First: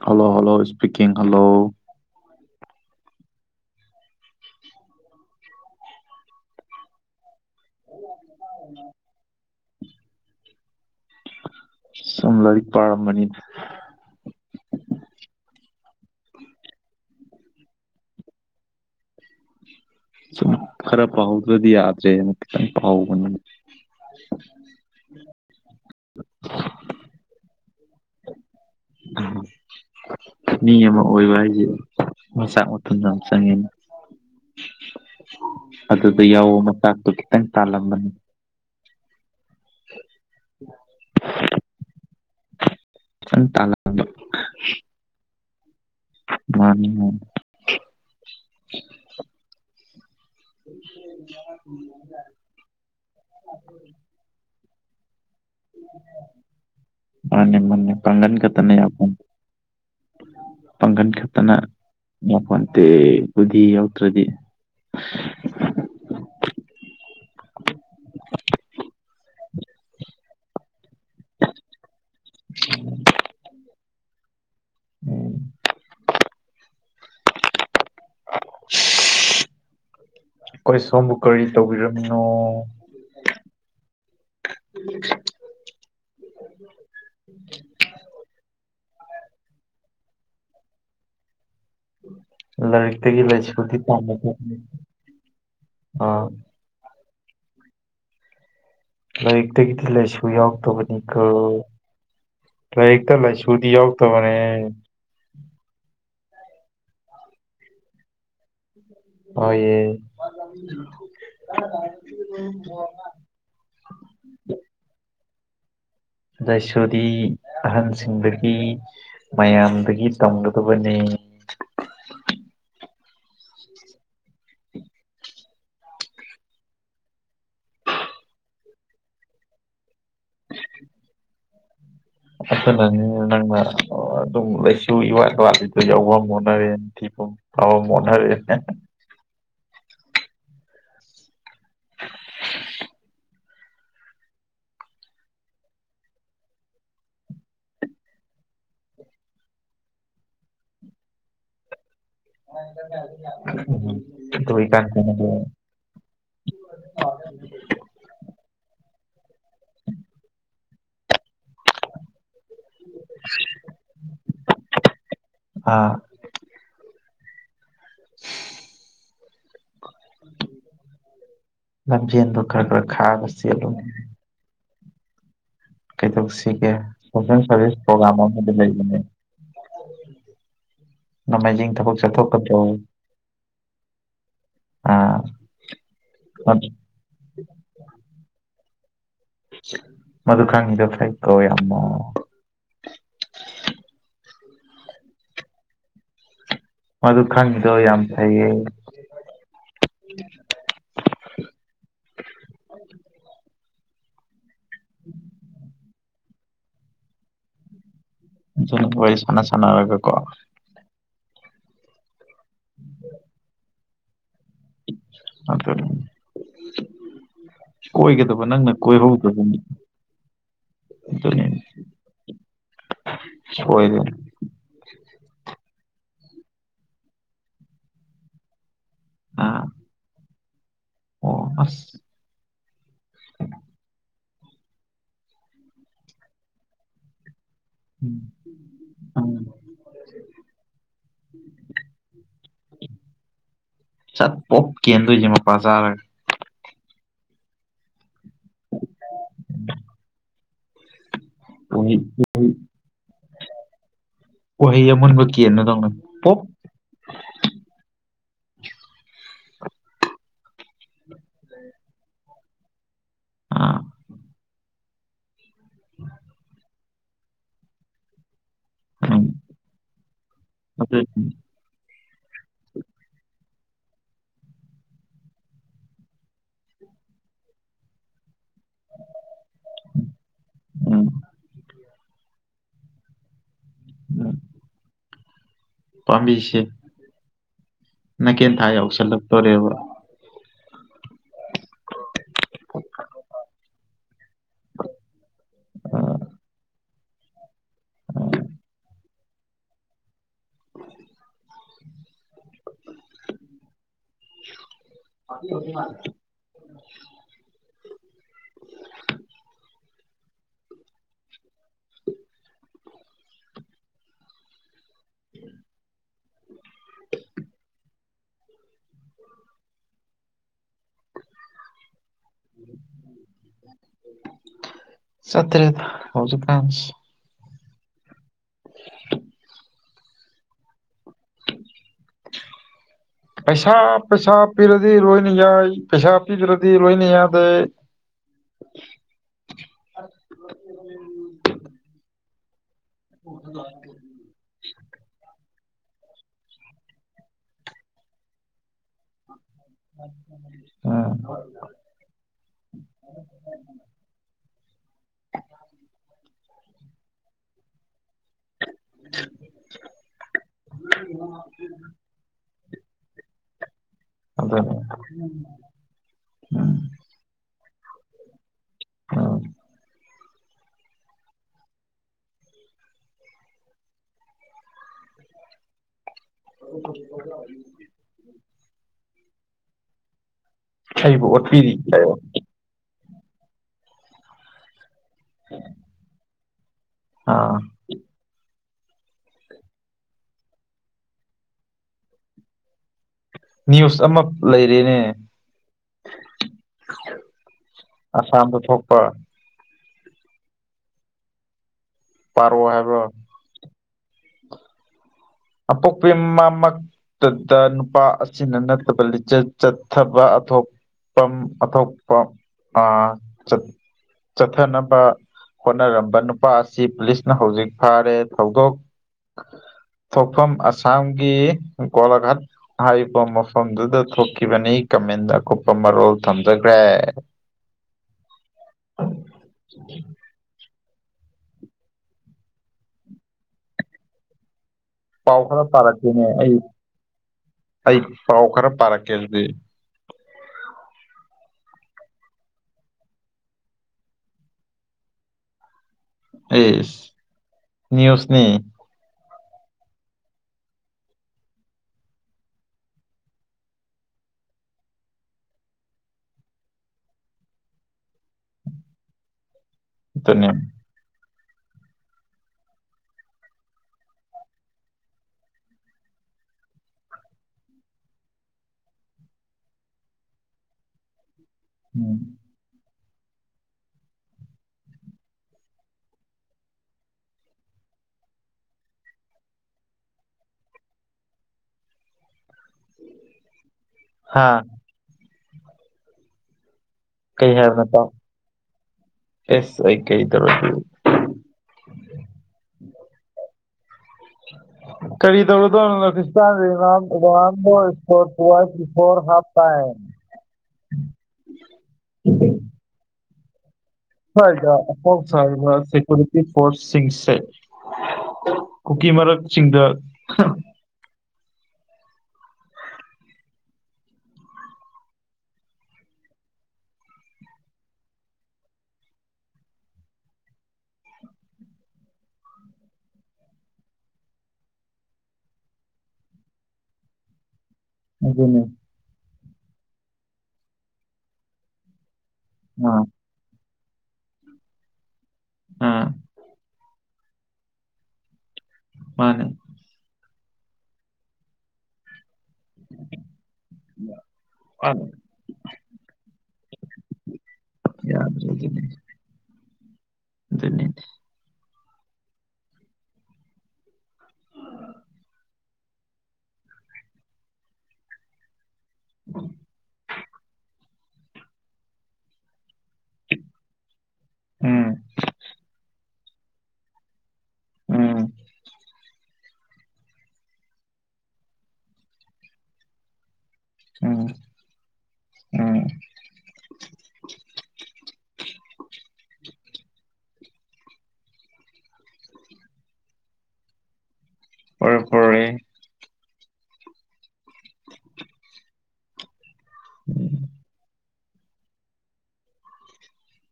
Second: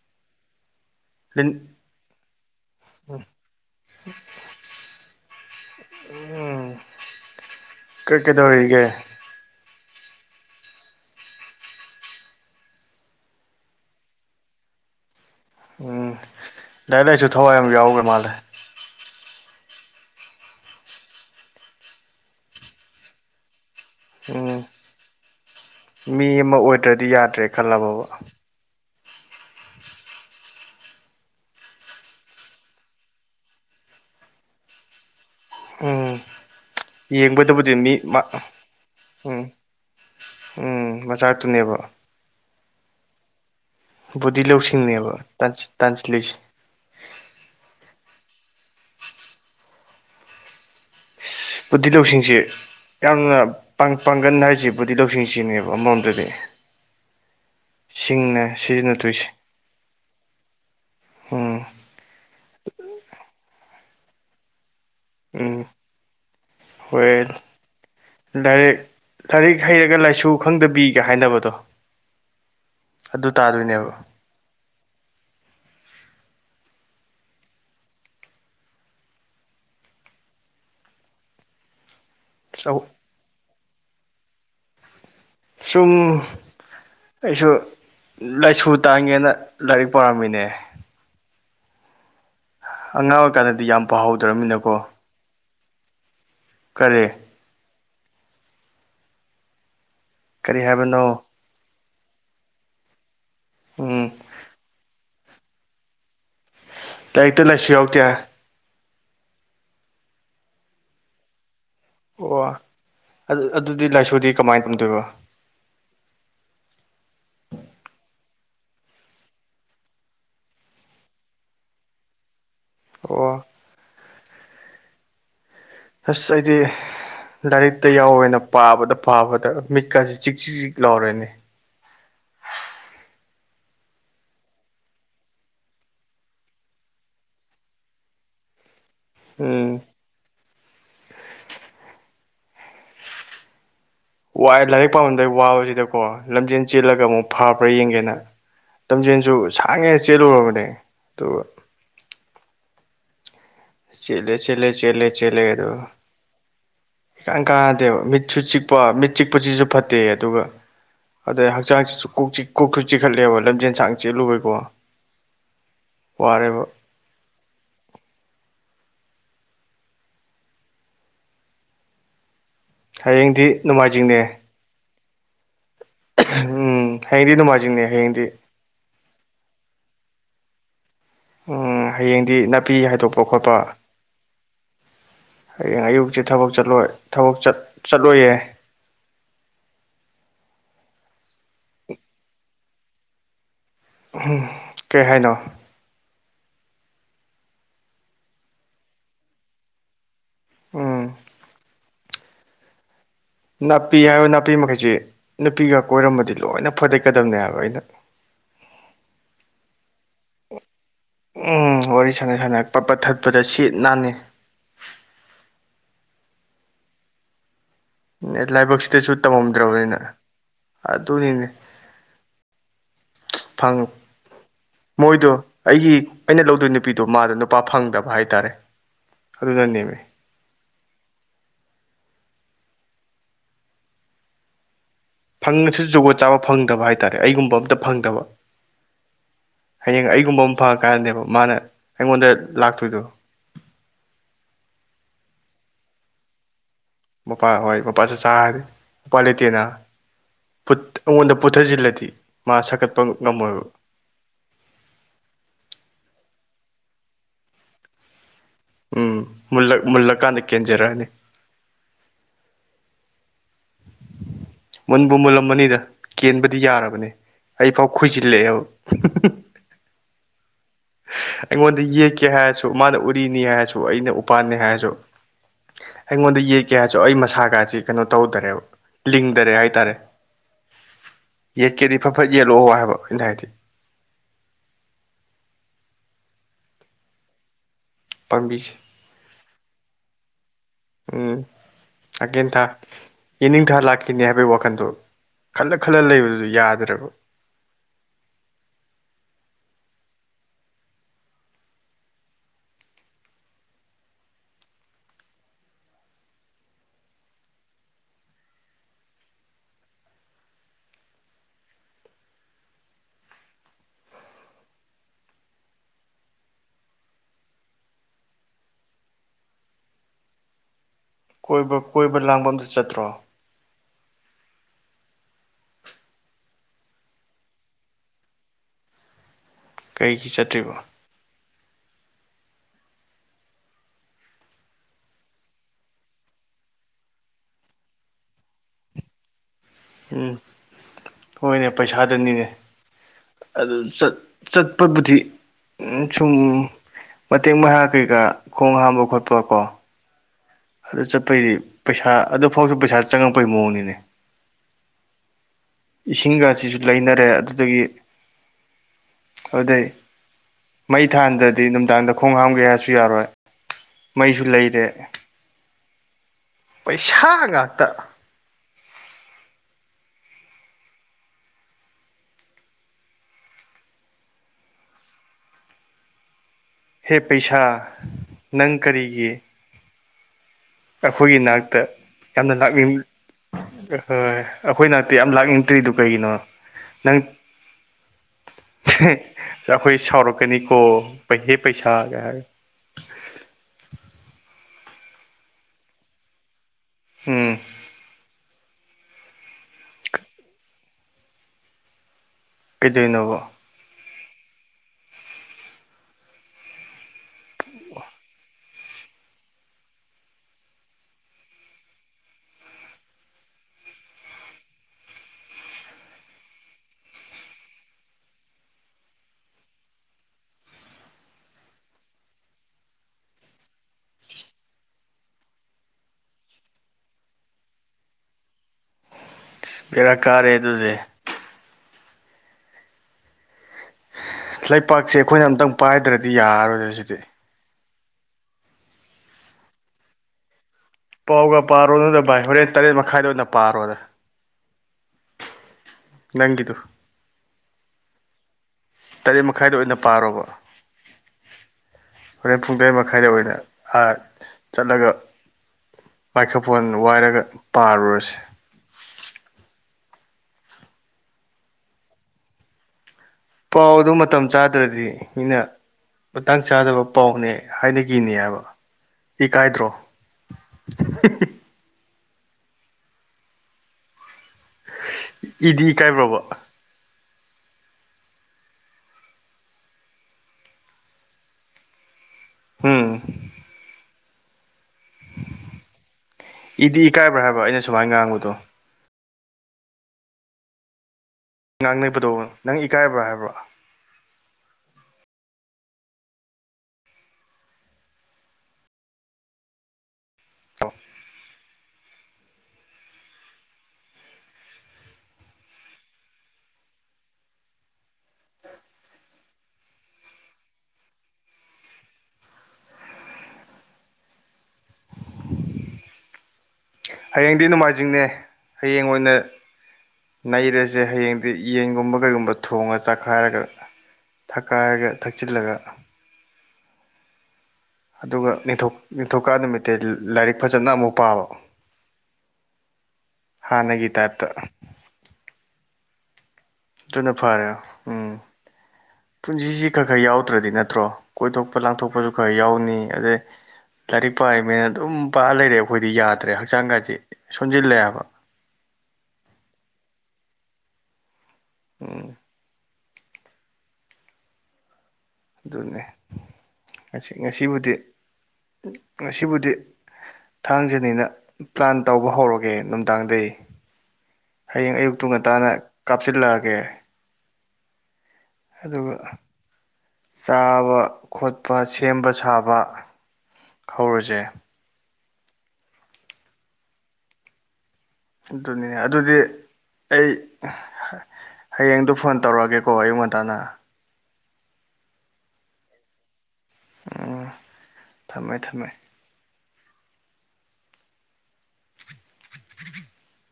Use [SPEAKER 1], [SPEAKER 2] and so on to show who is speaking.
[SPEAKER 1] Hello hello speaking
[SPEAKER 2] [unintelligible] ꯎꯝ
[SPEAKER 1] hello
[SPEAKER 2] ꯀꯩ ꯀꯗꯣ ꯑꯣꯏꯒꯦ
[SPEAKER 1] [inaudible] ꯁꯨꯝ ꯂꯥꯏꯔꯤꯛ ꯄꯥꯔꯝꯕꯅꯤꯗ
[SPEAKER 2] ꯎꯝ ꯂꯥꯏꯔꯤꯛ ꯂꯥꯏꯁꯨ ꯊꯋꯥꯏ ꯌꯥꯝ ꯌꯥꯎꯈ꯭ꯔ ꯃꯥꯜꯂꯦ
[SPEAKER 1] ꯁꯨꯝ ꯈꯔ ꯄꯥꯍꯧꯗ꯭ꯔꯗꯤ ꯌꯥꯗ꯭ꯔꯦꯅ ꯈꯤꯇꯪ ꯄꯥꯍꯧꯕꯅꯦ
[SPEAKER 2] ꯎꯝ ꯃꯤ ꯑꯃ ꯑꯣꯏꯗ꯭ꯔꯗꯤ ꯌꯥꯗ꯭ꯔꯦ ꯈꯜꯂꯕꯕ
[SPEAKER 1] [inaudible] ꯃꯤ ꯑꯃ ꯑꯣꯏꯕ ꯍꯥꯏꯁꯦ ꯃꯆꯥꯛ ꯃꯊꯨꯟ ꯌꯥꯝ ꯆꯪꯉꯤ
[SPEAKER 2] ꯎꯝ
[SPEAKER 1] ꯑꯗꯨꯗ ꯌꯥꯎꯕ ꯃꯆꯥꯛꯇꯣ ꯈꯤꯇꯪ
[SPEAKER 2] ꯌꯦꯡꯕꯗꯕꯨꯗꯤ ꯃꯤ
[SPEAKER 1] ꯇꯥꯜꯂꯝꯃꯅꯤ
[SPEAKER 2] ꯎꯝ ꯎꯝ ꯃꯆꯥꯥꯛꯇꯨꯅꯦꯕ
[SPEAKER 1] [unintelligible]
[SPEAKER 2] ꯕꯨꯗꯤ ꯂꯧꯁꯤꯡꯅꯦꯕ ꯇꯥꯟꯁꯤꯜꯂꯤꯁꯦ
[SPEAKER 1] ꯑ
[SPEAKER 2] ꯕꯨꯗꯤ ꯂꯧꯁꯤꯡꯁꯦ ꯌꯥꯝꯅ ꯄꯥꯡꯒꯟ ꯍꯥꯏꯔꯤꯁꯦ ꯕꯨꯗꯤ ꯂꯧꯁꯤꯡꯁꯤꯅꯦꯕ ꯑꯃꯔꯣꯝꯗꯗꯤ
[SPEAKER 1] ꯃꯥꯅꯦ ꯃꯥꯅꯦ
[SPEAKER 2] ꯁꯤꯡꯅ ꯁꯤꯖꯤꯟꯅꯗꯣꯏꯁꯦ
[SPEAKER 1] ꯎꯝ ꯄꯥꯡꯒꯟ ꯈꯛꯇꯅ
[SPEAKER 2] ꯎꯝ
[SPEAKER 1] ꯌꯥꯄꯣꯟꯇꯦ ꯕꯨꯗꯤ ꯌꯥꯎꯗ꯭ꯔꯗꯤ [inaudible]
[SPEAKER 2] ꯍꯣꯌꯦꯜ ꯂꯥꯏꯔꯤꯛ ꯂꯥꯏꯔꯤꯛ ꯍꯩꯔꯒ ꯂꯥꯏꯁꯨ ꯈꯪꯗꯕꯤ ꯒ ꯍꯥꯏꯅꯕꯗꯣ ꯑꯗꯨ ꯇꯥꯗꯣꯏꯅꯦꯕ
[SPEAKER 1] ꯑꯩꯈꯣꯏ ꯁꯣꯝꯕꯨ ꯀꯔꯤ ꯇꯧꯕꯤꯔꯝꯃꯤꯅꯣ
[SPEAKER 2] ꯁꯨꯝ꯫ ꯑꯩꯁꯨ ꯂꯥꯏꯁꯨ ꯇꯥꯡꯒꯦꯅ ꯂꯥꯏꯔꯤꯛ ꯄꯥꯔꯝꯃꯤꯅꯦ꯫ ꯑꯉꯥꯡ
[SPEAKER 1] ꯂꯥꯏꯔꯤꯛꯇꯒꯤ
[SPEAKER 2] ꯑꯣꯏꯔꯤꯀꯥꯟꯗꯗꯤ
[SPEAKER 1] ꯂꯥꯏꯔꯤꯁꯨꯗꯤ
[SPEAKER 2] ꯌꯥꯝ
[SPEAKER 1] ꯇꯥꯟꯒꯗꯕꯅꯤ
[SPEAKER 2] ꯄꯥꯍꯧꯗ꯭ꯔꯃꯤꯅꯀꯣ
[SPEAKER 1] ꯑꯥ
[SPEAKER 2] ꯀꯔꯦ꯫
[SPEAKER 1] ꯂꯥꯏꯔꯤꯛꯇꯒꯤꯗꯤ ꯂꯥꯏꯁꯨ
[SPEAKER 2] ꯀꯔꯤ ꯍꯥꯏꯕꯅꯣ
[SPEAKER 1] ꯌꯥꯎꯗꯕꯅꯤꯀ ꯂꯥꯏꯔꯤꯛꯇ ꯂꯥꯏꯁꯨ꯫ ꯁꯨꯗꯤ
[SPEAKER 2] ꯎꯝ
[SPEAKER 1] ꯌꯥꯎꯇꯕꯅꯦ꯫
[SPEAKER 2] ꯂꯥꯏꯔꯤꯛꯇ ꯂꯥꯏꯁꯨ ꯌꯥꯎꯗꯦ꯫
[SPEAKER 1] ꯍꯣꯏꯌꯦ꯫
[SPEAKER 2] ꯑꯣ ꯑꯗꯨ ꯑꯗꯨꯗꯤ ꯂꯥꯏꯁꯨꯗꯤ ꯀꯃꯥꯏꯅ ꯇꯧꯗꯣꯏꯕ꯫
[SPEAKER 1] ꯂꯥꯏꯁꯨꯗꯤ ꯑꯍꯟꯁꯤꯡꯗꯒꯤ ꯃꯌꯥꯝꯗꯒꯤ ꯇꯝꯒꯗꯕꯅꯦ꯫
[SPEAKER 2] ꯑꯣ꯫
[SPEAKER 1] [inaudible]
[SPEAKER 2] ꯑꯁ ꯍꯥꯏꯗꯤ꯫ ꯂꯥꯏꯔꯤꯛꯇ ꯌꯥꯎꯋꯦꯅ ꯄꯥꯕꯗ ꯄꯥꯕꯗ ꯃꯤꯠꯀꯁꯤ ꯆꯤꯛ ꯆꯤꯛ ꯆꯤꯛ ꯂꯥꯎꯔꯣꯏꯅꯦ꯫
[SPEAKER 1] ꯑꯁ ꯅꯪ ꯅꯪ ꯃꯥ ꯑꯗꯨꯝ ꯂꯩꯁꯨ ꯏꯋꯥꯠ ꯋꯥꯠꯂꯤꯗ ꯌꯧꯕꯐꯝ ꯍꯣꯠꯅꯔꯦ ꯅꯤꯡꯊꯤꯐꯝ ꯐꯥꯕ ꯍꯣꯠꯅꯔꯦ
[SPEAKER 2] ꯎꯝ꯫
[SPEAKER 1] [inaudible]
[SPEAKER 2] ꯋꯥꯏ ꯂꯥꯏꯔꯤꯛ ꯄꯥꯃꯥꯟꯕꯩ ꯋꯥꯕꯁꯤꯗꯀꯣ ꯂꯝꯖꯦꯜ ꯆꯦꯜꯂꯒ ꯑꯃꯨꯛ ꯐꯥꯕ꯭ꯔꯥ ꯌꯦꯡꯒꯦꯅ꯫ ꯂꯝꯖꯦꯜꯁꯨ ꯁꯥꯡꯉꯦ ꯆꯦꯜꯂꯨꯔꯕꯅꯦ ꯑꯗꯨꯒ
[SPEAKER 1] [unintelligible]
[SPEAKER 2] ꯆꯦꯜꯂꯦ
[SPEAKER 1] ꯑꯗꯨ
[SPEAKER 2] ꯆꯦꯜꯂꯦ
[SPEAKER 1] ꯏꯀꯥꯟ
[SPEAKER 2] ꯆꯦꯜꯂꯦ
[SPEAKER 1] ꯀꯥꯟꯅꯗꯦ
[SPEAKER 2] ꯆꯦꯜꯂꯦꯗꯣ ꯀꯩꯝ ꯀꯥꯟꯅꯗꯦꯕ ꯃꯤꯠꯁꯨ ꯆꯤꯛꯄ ꯃꯤꯠ ꯆꯤꯛꯄꯁꯤꯁꯨ ꯐꯠꯇꯦ ꯑꯗꯨꯒ ꯑꯗꯩ ꯍꯛꯆꯥꯡꯁꯤꯁꯨ ꯀꯣꯛ ꯆꯤꯛ ꯀꯣꯛꯁꯨ ꯆꯤꯈꯠꯂꯦꯕ ꯂꯝꯖꯦꯟ ꯁꯥꯡ ꯆꯦꯜꯂꯨꯕꯦꯀꯣ
[SPEAKER 1] ꯑꯥ
[SPEAKER 2] ꯋꯥꯔꯦꯕ꯫
[SPEAKER 1] [unintelligible] ꯂꯝꯖꯤꯗꯣ ꯈꯔ ꯈꯔ ꯈꯥꯡꯑ
[SPEAKER 2] ꯍꯌꯦꯡꯗꯤ
[SPEAKER 1] ꯆꯦꯟꯂꯨꯅꯦ꯫
[SPEAKER 2] ꯅꯣꯡꯃꯥꯏꯖꯤꯡꯅꯦ
[SPEAKER 1] ꯀꯩꯗꯣꯛꯁꯤꯒꯦ
[SPEAKER 2] ꯎꯝ ꯍꯌꯦꯡꯗꯤ
[SPEAKER 1] ꯁꯣꯁꯦꯜ ꯁꯥꯔꯚꯤꯁ
[SPEAKER 2] ꯅꯣꯡꯃꯥꯏꯖꯤꯡꯅꯦ
[SPEAKER 1] ꯄ꯭ꯔꯣꯒ꯭ꯔꯥꯝ
[SPEAKER 2] ꯍꯌꯦꯡꯗꯤ
[SPEAKER 1] ꯑꯃꯗ ꯂꯩꯕꯅꯦ꯫ [unintelligible]
[SPEAKER 2] ꯎꯝ
[SPEAKER 1] ꯊꯕꯛ
[SPEAKER 2] ꯍꯌꯦꯡꯗꯤ
[SPEAKER 1] ꯆꯠꯊꯣꯛꯀꯗ꯭ꯔꯣ
[SPEAKER 2] ꯅꯥꯄꯤ ꯍꯥꯏꯗꯣꯛꯄ ꯈꯣꯠꯄ꯫
[SPEAKER 1] ꯑꯥ
[SPEAKER 2] ꯍꯌꯦꯡ ꯑꯌꯨꯛꯁꯦ ꯊꯕꯛ ꯆꯠꯂꯣꯏ ꯊꯕꯛ ꯆꯥꯠ ꯆꯠꯂꯣꯏꯌꯦ꯫
[SPEAKER 1] ꯃꯗꯨ ꯈꯪꯍꯟꯅꯤꯗꯕꯩ ꯇꯥꯏꯞ ꯇꯧꯏ [unintelligible]
[SPEAKER 2] ꯎꯝ ꯀꯩ ꯍꯥꯏꯅꯣ꯫
[SPEAKER 1] ꯃꯗꯨ ꯈꯪꯉꯤꯗꯣ ꯌꯥꯝ ꯐꯩꯌꯦ꯫
[SPEAKER 2] ꯎꯝ꯫ ꯅꯥꯄꯤ ꯍꯥꯏ ꯅꯥꯄꯤ ꯃꯈꯩꯁꯤ ꯅꯨꯄꯤꯒ ꯀꯣꯏꯔꯝꯕꯗꯤ ꯂꯣꯏꯅ ꯐꯣꯏꯗꯠꯀꯗꯕꯅꯦ ꯍꯥꯏꯕ ꯑꯩꯅ꯫
[SPEAKER 1] ꯐꯖꯅ ꯋꯥꯔꯤ ꯁꯥꯟꯅ ꯁꯥꯟꯅꯔꯒꯀꯣ꯫
[SPEAKER 2] ꯎꯝ ꯋꯥꯔꯤ ꯁꯥꯟꯅ ꯁꯥꯟꯅ ꯄꯠ ꯄꯠ ꯊꯠꯄꯗ ꯁꯤꯠ ꯅꯥꯟꯅꯤ꯫
[SPEAKER 1] [unintelligible] ꯀꯣꯏꯒꯗꯕ ꯅꯪꯅ
[SPEAKER 2] ꯂꯥꯏꯕꯛꯁꯤꯗꯁꯨ
[SPEAKER 1] ꯀꯣꯏꯍꯧꯗ꯭ꯔꯕꯅꯤ꯫
[SPEAKER 2] ꯇꯝꯃꯝꯗ꯭ꯔꯕꯅꯤꯅ ꯑꯗꯨꯅꯤꯅꯦ꯫ ꯐꯪ
[SPEAKER 1] ꯁꯣꯏꯔꯦ꯫
[SPEAKER 2] ꯃꯣꯏꯗꯣ ꯑꯩꯒꯤ ꯑꯩꯅ ꯂꯧꯗꯣꯏ ꯅꯨꯄꯤꯗꯣ ꯃꯥꯗꯣ ꯅꯨꯄꯥ ꯐꯪꯗꯕ ꯍꯥꯏꯇꯥꯔꯦ꯫ ꯑꯗꯨ
[SPEAKER 1] ꯑꯥ
[SPEAKER 2] ꯅꯅꯦꯃꯦ꯫
[SPEAKER 1] ꯑꯣ ꯑꯁ
[SPEAKER 2] ꯐꯪꯉꯥꯁꯨ ꯖꯨꯒꯣꯠ ꯆꯥꯕ ꯐꯪꯗꯕ ꯍꯥꯏꯇꯥꯔꯦ ꯑꯩꯒꯨꯝꯕ ꯑꯝꯇ ꯐꯪꯗꯕ
[SPEAKER 1] ꯎꯝ [unintelligible]
[SPEAKER 2] ꯍꯌꯦꯡ ꯑꯩꯒꯨꯝꯕ ꯑꯃ ꯐꯪꯉꯀꯥꯟꯗꯅꯦꯕ ꯃꯥꯅ ꯑꯩꯉꯣꯟꯗ ꯂꯥꯛꯇꯣꯏꯗꯣ
[SPEAKER 1] ꯁꯠ ꯄꯣꯞ ꯀꯦꯟꯗꯣꯏꯁꯦ ꯃꯥꯄꯆꯔ
[SPEAKER 2] ꯃꯥꯄ ꯍꯣꯏ ꯃꯄꯥꯁꯨ ꯆꯥꯔ ꯎꯄꯥꯏ ꯂꯩꯇꯦꯅ ꯐꯨꯠ ꯑꯩꯉꯣꯟꯗ
[SPEAKER 1] ꯎꯍꯩ
[SPEAKER 2] ꯄꯨꯊꯁꯤꯜꯂꯗꯤ ꯃꯥ ꯁꯥꯒꯠꯄ ꯉꯝꯃꯣꯏꯕ
[SPEAKER 1] ꯎꯍꯩ ꯑꯃꯨꯟꯕ ꯀꯦꯟꯕꯗꯧꯅ ꯄꯣꯞ
[SPEAKER 2] ꯎꯝ ꯃꯨꯜꯂꯀꯥꯟꯗ ꯀꯦꯟꯖꯔꯛꯑꯅꯤ
[SPEAKER 1] ꯑꯥ
[SPEAKER 2] ꯃꯨꯟꯕꯨ ꯃꯨꯜꯂꯝꯕꯅꯤꯗ ꯀꯦꯟꯕꯗꯤ ꯌꯥꯔꯕꯅꯦ ꯑꯩꯐꯥꯎ ꯈꯨꯏꯖꯤꯜꯂꯛꯑꯦꯕ
[SPEAKER 1] [inaudible]
[SPEAKER 2] ꯑꯩꯉꯣꯟꯗ ꯌꯦꯛꯀꯦ ꯍꯥꯏꯔꯁꯨ ꯃꯥꯅ ꯎꯔꯤꯅꯤ ꯍꯥꯏꯔꯁꯨ ꯑꯩꯅ ꯎꯄꯥꯥꯟꯅꯤ ꯍꯥꯏꯔꯁꯨ ꯑꯩꯉꯣꯟꯗ ꯌꯦꯛꯀꯦ ꯍꯥꯏꯔꯁꯨ ꯑꯩ ꯃꯁꯥ ꯀꯁꯤ ꯀꯩꯅꯣ ꯇꯧꯗꯔꯦꯕ ꯂꯤꯡꯗꯔꯦ ꯍꯥꯏꯇꯥꯔꯦ
[SPEAKER 1] ꯎꯝ
[SPEAKER 2] ꯌꯦꯠꯀꯦꯗꯤ ꯐꯠ ꯐꯠ ꯌꯦꯠꯂꯛꯑꯣ ꯍꯥꯏꯕ ꯑꯩꯅ ꯍꯥꯏꯗꯤ
[SPEAKER 1] ꯎꯝ ꯄꯥꯝꯕꯤꯁꯦ ꯅꯥꯀꯦꯟ ꯊꯥ
[SPEAKER 2] ꯄꯥꯝꯕꯤꯁꯦ
[SPEAKER 1] ꯌꯧꯁꯜꯂꯛꯇꯣꯔꯦꯕ
[SPEAKER 2] ꯎꯝ ꯅꯀꯦꯟꯊꯥ ꯌꯦꯅꯤꯡꯊꯥ ꯂꯥꯛꯈꯤꯅꯤ ꯍꯥꯏꯕꯒꯤ ꯋꯥꯈꯟꯗꯣ ꯈꯜꯂ ꯈꯜꯂ ꯂꯩꯕꯗꯨ ꯌꯥꯗ꯭ꯔꯕ
[SPEAKER 1] [unintelligible] [unintelligible]
[SPEAKER 2] ꯀꯣꯏꯕ ꯀꯣꯏꯕ ꯂꯥꯡꯕ ꯑꯝꯇ ꯆꯠꯇ꯭ꯔꯣ
[SPEAKER 1] ꯆꯠꯇ꯭ꯔꯦ ꯗ ꯍꯧꯖꯤꯛꯀꯥꯟꯁꯤ [unintelligible]
[SPEAKER 2] ꯀꯩꯒꯤ ꯆꯠꯇ꯭ꯔꯤꯕꯣ
[SPEAKER 1] ꯄꯩꯁꯥ ꯄꯩꯁꯥ ꯄꯤꯔꯗꯤ ꯂꯣꯏꯅ ꯌꯥꯏ ꯄꯩꯁꯥ ꯄꯤꯗꯔꯗꯤ ꯂꯣꯏꯅ ꯌꯥꯗꯦ [unintelligible]
[SPEAKER 2] ꯎꯝ ꯍꯣꯏꯅꯦ ꯄꯩꯁꯥꯗꯅꯤꯅꯦ ꯑꯗꯨꯅꯤ ꯆꯠ ꯆꯠꯄꯕꯨꯗꯤ ꯎ ꯁꯨꯝ ꯃꯇꯦꯛ ꯃꯥꯌꯥ ꯀꯩꯀꯥ ꯈꯣꯡ ꯍꯥꯝꯕ ꯈꯣꯠꯄ ꯀꯣ
[SPEAKER 1] [inaudible]
[SPEAKER 2] ꯑꯗꯨ ꯆꯠꯄꯩꯗꯤ ꯄꯩꯁꯥ ꯑꯗꯨꯐꯥꯎꯁꯨ ꯄꯩꯁꯥ ꯆꯪꯉꯛꯄꯩ ꯃꯑꯣꯡꯅꯤꯅꯦ ꯏꯁꯤꯡꯒꯁꯤꯁꯨ ꯂꯩꯅꯔꯦ ꯑꯗꯨꯗꯒꯤ ꯑꯗꯨꯗꯩ ꯃꯩ ꯊꯥꯟꯗ꯭ꯔꯗꯤ ꯅꯨꯡꯗꯥꯡꯗ ꯈꯣꯡ ꯍꯥꯝꯒꯦ ꯍꯥꯏꯔꯁꯨ ꯌꯥꯔꯣꯏ ꯃꯩꯁꯨ
[SPEAKER 1] ꯑꯗꯨꯅꯦ
[SPEAKER 2] ꯂꯩꯔꯦ
[SPEAKER 1] ꯎꯝ
[SPEAKER 2] ꯄꯩꯁꯥ ꯉꯥꯛꯇ
[SPEAKER 1] ꯑꯥ
[SPEAKER 2] ꯍꯦ ꯄꯩꯁꯥ ꯅꯪ ꯀꯔꯤꯒꯤ
[SPEAKER 1] ꯑꯩꯕꯨ
[SPEAKER 2] ꯑꯩꯈꯣꯏꯒꯤ
[SPEAKER 1] ꯑꯣꯠꯄꯤꯔꯤ
[SPEAKER 2] ꯅꯥꯔꯛꯇ
[SPEAKER 1] ꯍꯥꯏꯌꯣ
[SPEAKER 2] ꯌꯥꯝꯅ ꯂꯥꯛꯅꯤꯡ ꯍꯣꯏ ꯑꯩꯈꯣꯏ ꯅꯥꯛꯇꯤ ꯌꯥꯝ ꯂꯥꯛꯅꯤꯡꯗ꯭ꯔꯤꯗꯨ ꯀꯩꯒꯤꯅꯣ ꯅꯪ
[SPEAKER 1] ꯑꯥ
[SPEAKER 2] ꯑꯩꯈꯣꯏ ꯁꯥꯎꯔꯛꯀꯅꯤꯀꯣ ꯄꯩꯍꯦ ꯄꯩꯁꯥꯒꯥꯏ ꯍꯥꯏ
[SPEAKER 1] ꯅꯤꯌꯨꯁ ꯑꯃ ꯂꯩꯔꯦꯅꯦ
[SPEAKER 2] ꯎꯝ
[SPEAKER 1] ꯑꯁꯥꯝꯗ ꯊꯣꯛꯄ ꯄꯥꯔꯣ ꯍꯥꯏꯕ꯭ꯔꯣ
[SPEAKER 2] ꯀꯩꯗꯣꯏꯅꯣꯕ
[SPEAKER 1] ꯑꯄꯣꯛꯄꯤ ꯃꯥ ꯃꯛ ꯗ ꯅꯨꯄꯥ ꯑꯁꯤꯅ ꯅꯠꯇꯕ ꯂꯤꯆꯠ ꯆꯠꯊꯕ ꯑꯊꯣꯞ ꯄꯝ ꯑꯊꯣꯞꯄ ꯑ ꯆꯠꯊꯅꯕ ꯍꯣꯠꯅꯔꯝꯕ ꯅꯨꯄꯥ ꯑꯁꯤ ꯄꯨꯂꯤꯁꯅ ꯍꯧꯖꯤꯛ ꯐꯥꯔꯦ ꯊꯧꯗꯣꯛ ꯊꯣꯛꯐꯝ ꯑꯁꯥꯝꯒꯤ ꯀꯣꯂꯥꯘꯥꯠ ꯍꯥꯏꯔꯤꯕ ꯃꯐꯝꯗꯨꯗ ꯊꯣꯛꯈꯤꯕꯅꯤ ꯀꯃꯦꯟꯗ ꯑꯀꯨꯞꯄ ꯃꯔꯣꯜ ꯊꯝꯖꯒ꯭ꯔꯦ
[SPEAKER 2] ꯕꯦꯔꯥ ꯀꯥꯔꯦ ꯑꯗꯨꯗꯤ ꯂꯩꯄꯥꯛꯁꯦ
[SPEAKER 1] ꯄꯥꯎ
[SPEAKER 2] ꯑꯩꯈꯣꯏꯅ
[SPEAKER 1] ꯈꯔ
[SPEAKER 2] ꯑꯝꯇꯪ
[SPEAKER 1] ꯄꯥꯔꯛꯀꯦꯅꯦ
[SPEAKER 2] ꯄꯥꯏꯗ꯭ꯔꯗꯤ
[SPEAKER 1] ꯑꯩ
[SPEAKER 2] ꯌꯥꯔꯣꯏꯗꯁꯤꯗꯤ
[SPEAKER 1] ꯑꯩ ꯄꯥꯎ ꯈꯔ ꯄꯥꯔꯛꯀꯦ ꯑꯗꯨꯗꯤ
[SPEAKER 2] ꯄꯥꯎꯒ ꯄꯥꯔꯣꯅꯗ ꯚꯥꯏ ꯍꯣꯔꯦꯟ ꯇꯔꯦꯠ ꯃꯈꯥꯏꯗ ꯑꯣꯏꯅ ꯄꯥꯔꯣꯗ ꯅꯪꯒꯤꯗꯨ
[SPEAKER 1] ꯏꯁ ꯅꯤꯌꯨꯁꯅꯤ
[SPEAKER 2] ꯇꯔꯦꯠ ꯃꯈꯥꯏꯗ ꯑꯣꯏꯅ ꯄꯥꯔꯣꯕ ꯍꯣꯔꯦꯟ ꯄꯨꯡ ꯗ꯭ꯔꯦ ꯃꯈꯥꯏꯗ ꯑꯣꯏꯅꯥ ꯍꯥ ꯆꯠꯂꯒ ꯄꯥꯏꯈꯄꯣꯟ ꯋꯥꯏꯔꯒ ꯄꯥꯔꯨꯔꯁꯦ
[SPEAKER 1] ꯗꯨꯅꯤ
[SPEAKER 2] ꯄꯥꯎ ꯑꯗꯨ ꯃꯇꯝ ꯆꯥꯗ꯭ꯔꯗꯤ ꯃꯤꯅ ꯃꯇꯥꯡ ꯆꯥꯗꯕ ꯄꯥꯎꯅꯦ ꯍꯥꯏꯅꯒꯤꯅꯦꯕ ꯏꯀꯥꯏꯗ꯭ꯔꯣ [inaudible]
[SPEAKER 1] ꯎꯝ
[SPEAKER 2] ꯏꯗꯤ ꯏꯀꯥꯏꯕ꯭ꯔꯣꯕ ꯍꯝ
[SPEAKER 1] ꯍꯥꯥ
[SPEAKER 2] ꯏꯗꯤ ꯏꯀꯥꯏꯕ꯭ꯔꯥ
[SPEAKER 1] ꯀꯩ
[SPEAKER 2] ꯍꯥꯏꯕ ꯑꯩꯅ
[SPEAKER 1] ꯍꯥꯏꯕꯅꯣ
[SPEAKER 2] ꯁꯨꯃꯥꯏꯅ ꯉꯥꯡꯕꯗꯣ
[SPEAKER 1] ꯑꯦꯁ ꯑꯩ ꯀꯩ ꯇꯧꯔꯒꯦ
[SPEAKER 2] ꯉꯥꯡꯅꯦꯕꯗꯣ ꯅꯪ ꯏꯀꯥꯏꯕ꯭ꯔꯥ ꯍꯥꯏꯕ꯭ꯔꯣ
[SPEAKER 1] [unintelligible] ꯀꯔꯤ ꯇꯧꯔꯗꯧꯅꯣꯗ ꯗꯤꯁꯇꯥꯏꯝ [unintelligible] ꯍꯥꯞꯇꯥꯏꯝ
[SPEAKER 2] ꯇꯣ
[SPEAKER 1] ꯁꯋꯥꯏꯗ ꯑꯐꯥꯎ ꯁꯥꯔꯤꯕ ꯁꯦꯀ꯭ꯌꯨꯔꯤꯇꯤ ꯐꯣꯔꯁ ꯁꯤꯡꯁꯦ ꯀꯨꯀꯤ ꯃꯔꯛꯁꯤꯡꯗ
[SPEAKER 2] ꯍꯌꯦꯡꯗꯤ ꯅꯣꯡꯃꯥꯏꯖꯤꯡꯅꯦ ꯍꯌꯦꯡ ꯑꯣꯏꯅ ꯅꯩꯔꯁꯦ ꯍꯌꯦꯡꯗꯤ ꯌꯦꯟꯒꯨꯝꯕ ꯀꯩꯒꯨꯝꯕ ꯊꯣꯡꯉ ꯆꯥꯛꯈꯥꯏꯔꯒ ꯊꯛꯀꯥꯏꯔꯒ ꯊꯛꯆꯤꯜꯂꯒ ꯑꯗꯨꯒ
[SPEAKER 1] ꯑꯗꯨꯅꯦ
[SPEAKER 2] ꯅꯤꯡꯊꯧ ꯅꯤꯡꯊꯧꯀꯥ ꯅꯨꯃꯤꯠꯇꯩ ꯂꯥꯏꯔꯤꯛ ꯐꯖꯅ ꯑꯃꯨꯛ ꯄꯥꯕ
[SPEAKER 1] ꯎꯝ
[SPEAKER 2] ꯍꯥꯟꯅꯒꯤ ꯇꯥꯏꯞꯇ
[SPEAKER 1] ꯎꯝ
[SPEAKER 2] ꯑꯗꯨꯅ ꯐꯔꯦ ꯎꯝ
[SPEAKER 1] ꯃꯥꯅꯦ
[SPEAKER 2] ꯄꯨꯟꯁꯤꯁꯤ ꯈꯔ ꯈꯔ ꯌꯥꯎꯇ꯭ꯔꯗꯤ ꯅꯠꯇ꯭ꯔꯣ ꯀꯣꯏꯊꯣꯛꯄ ꯂꯥꯡꯊꯣꯛꯄꯁꯨ ꯈꯔ ꯌꯥꯎꯅꯤ ꯑꯗꯩ ꯂꯥꯏꯔꯤꯛ ꯄꯥꯔꯤꯃꯦꯅ
[SPEAKER 1] ꯃꯥꯅꯦ
[SPEAKER 2] ꯑꯗꯨꯝ ꯄꯥꯔ ꯂꯩꯔꯦ ꯑꯩꯈꯣꯏꯗꯤ ꯌꯥꯗ꯭ꯔꯦ ꯍꯛꯆꯥꯡꯒꯁꯤ ꯁꯣꯟꯖꯤꯜꯂꯦ ꯍꯥꯏꯕ
[SPEAKER 1] ꯌꯥꯗ꯭ꯔꯦ [unintelligible] ꯑꯗꯨꯅꯤ
[SPEAKER 2] ꯎꯝ ꯑꯗꯨꯅꯦ ꯉ ꯉꯁꯤꯕꯨꯗꯤ ꯉꯁꯤꯕꯨꯗꯤ ꯊꯥꯡꯖꯅꯤꯅ ꯄ꯭ꯂꯥꯟ ꯇꯧꯕ ꯍꯧꯔꯣ ꯀꯦ ꯅꯨꯡꯗꯥꯡꯗꯩ
[SPEAKER 1] ꯎꯝ
[SPEAKER 2] ꯍꯌꯦꯡ ꯑꯌꯨꯛꯇꯨ ꯉꯟꯇꯥꯥꯅ ꯀꯥꯞꯁꯤꯜꯂꯛꯑꯒꯦ
[SPEAKER 1] ꯎꯝ
[SPEAKER 2] ꯑꯗꯨꯒ ꯆꯥꯕ ꯈꯣꯠꯄ ꯁꯦꯝꯕ ꯁꯥꯕ
[SPEAKER 1] ꯎꯝ
[SPEAKER 2] ꯍꯧꯔꯁꯦ
[SPEAKER 1] ꯎꯝ
[SPEAKER 2] ꯑꯗꯨꯅꯤ ꯑꯗꯨꯗꯤ ꯑꯩ ꯍꯌꯦꯡꯗꯨ ꯐꯣꯟ ꯇꯧꯔꯛꯑꯒꯦꯀꯣ ꯑꯌꯨꯛ ꯉꯟꯇꯥꯅ
[SPEAKER 1] ꯐꯥꯔꯦ ꯐꯥꯔꯦ
[SPEAKER 2] ꯎꯝ ꯊꯝꯃꯦ ꯊꯝꯃꯦ
[SPEAKER 1] ꯎꯝ
[SPEAKER 2] [unintelligible]